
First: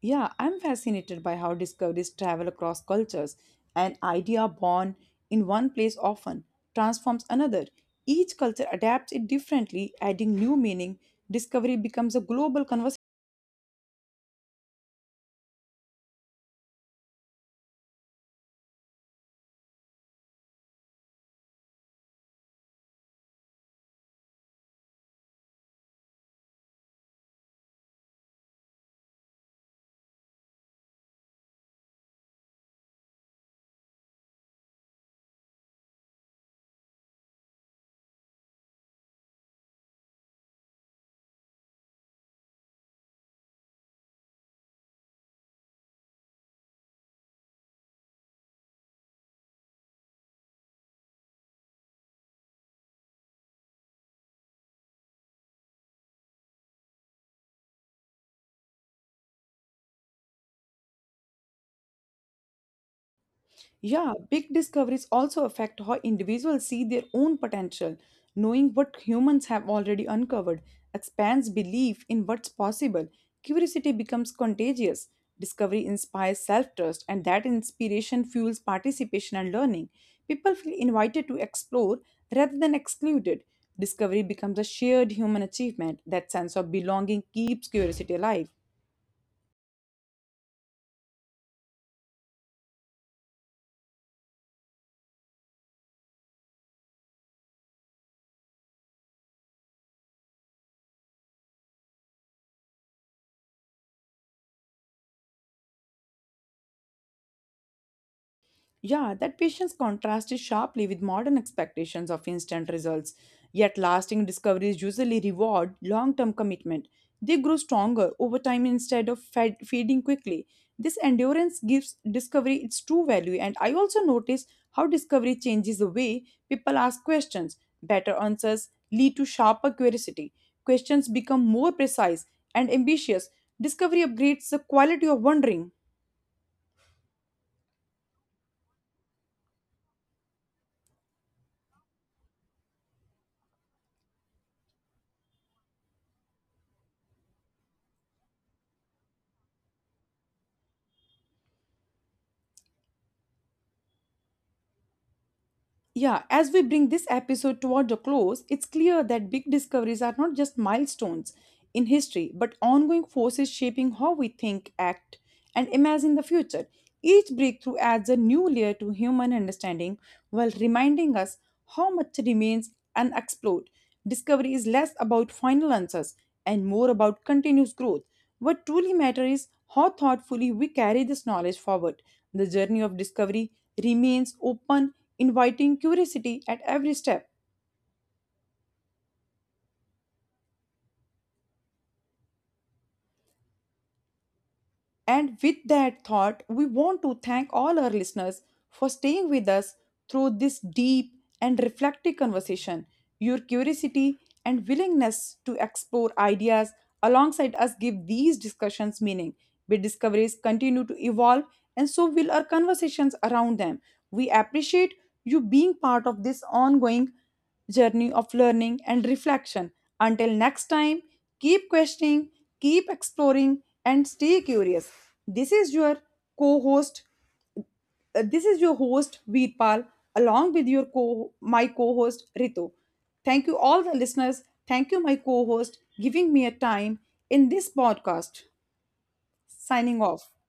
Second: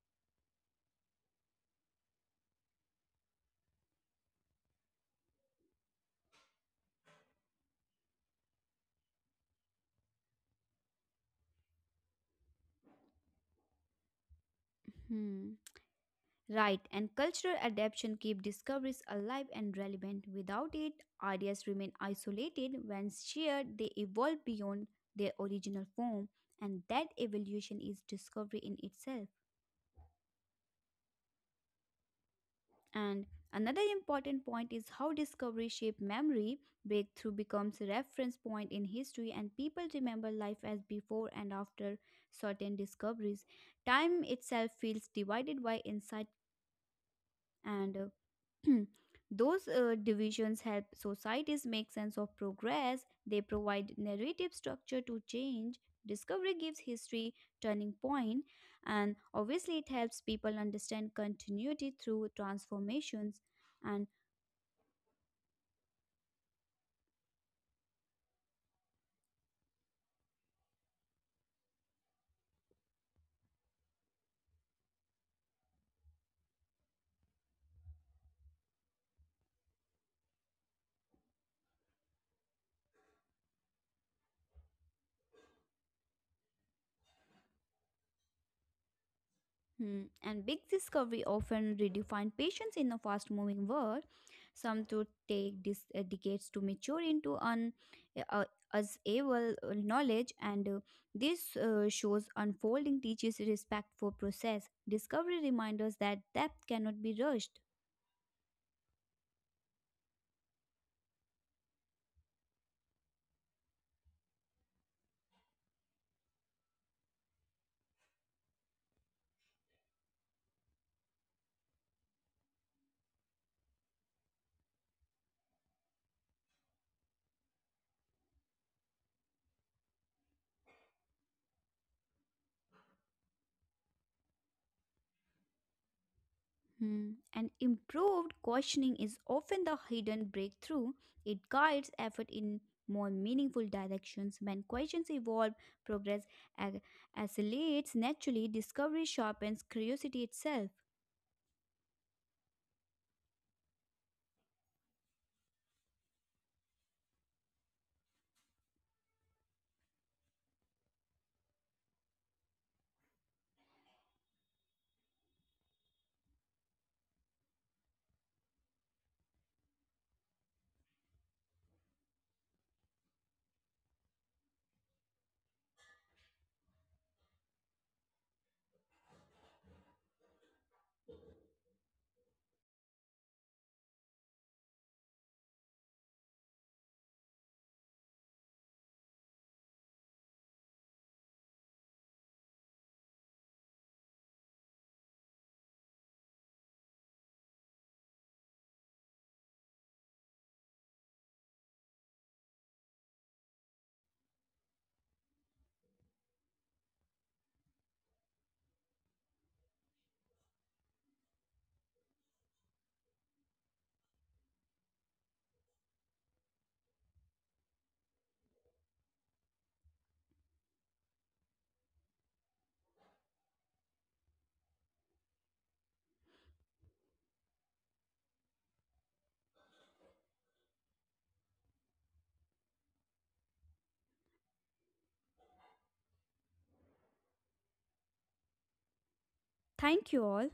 [SPEAKER 1] Yeah, I'm fascinated by how discoveries travel across cultures. An idea born in one place often transforms another. Each culture adapts it differently, adding new meaning. Discovery becomes a global conversation.
[SPEAKER 2] Hmm. Right, and cultural adaptation keep discoveries alive and relevant. Without it, ideas remain isolated. When shared, they evolve beyond their original form, and that evolution is discovery in itself. And another important point is how discovery shape memory. Breakthrough becomes a reference point in history, and people remember life as before and after certain discoveries. Time itself feels divided by insight and Those divisions help societies make sense of progress. They provide narrative structure to change. Discovery gives history turning point, and obviously, it helps people understand continuity through transformations. And
[SPEAKER 1] Yeah, big discoveries also affect how individuals see their own potential. Knowing what humans have already uncovered expands belief in what's possible. Curiosity becomes contagious. Discovery inspires self trust, and that inspiration fuels participation and learning. People feel invited to explore rather than excluded. Discovery becomes a shared human achievement. That sense of belonging keeps curiosity alive.
[SPEAKER 2] And big discovery often redefine patience in a fast-moving world. Some to take dis- decades to mature into an uh, as able knowledge, and this shows unfolding teaches respect for process. Discovery reminds us that depth cannot be rushed.
[SPEAKER 1] Yeah, that patient's contrast is sharply with modern expectations of instant results. Yet, lasting discoveries usually reward long term commitment. They grow stronger over time instead of fading quickly. This endurance gives discovery its true value, and I also notice how discovery changes the way people ask questions. Better answers lead to sharper curiosity. Questions become more precise and ambitious. Discovery upgrades the quality of wondering.
[SPEAKER 2] Hmm, and improved questioning is often the hidden breakthrough. It guides effort in more meaningful directions. When questions evolve, progress ag- accelerates naturally, discovery sharpens curiosity itself.
[SPEAKER 1] Yeah, as we bring this episode toward a close, it's clear that big discoveries are not just milestones in history, but ongoing forces shaping how we think, act, and imagine the future. Each breakthrough adds a new layer to human understanding while reminding us how much remains unexplored. Discovery is less about final answers and more about continuous growth. What truly matters is how thoughtfully we carry this knowledge forward. The journey of discovery remains open inviting curiosity at every step. And with that thought, we want to thank all our listeners for staying with us through this deep and reflective conversation. Your curiosity and willingness to explore ideas alongside us give these discussions meaning. Big discoveries continue to evolve, and so will our conversations around them. We appreciate you being part of this ongoing journey of learning and reflection. Until next time, keep questioning, keep exploring, and stay curious. This is your co-host. This is your host Veerpal, along with your co my co-host Ritu. Thank you all the listeners. Thank you my co-host giving me a time in this podcast. Signing
[SPEAKER 2] Thank you
[SPEAKER 1] off.
[SPEAKER 2] all.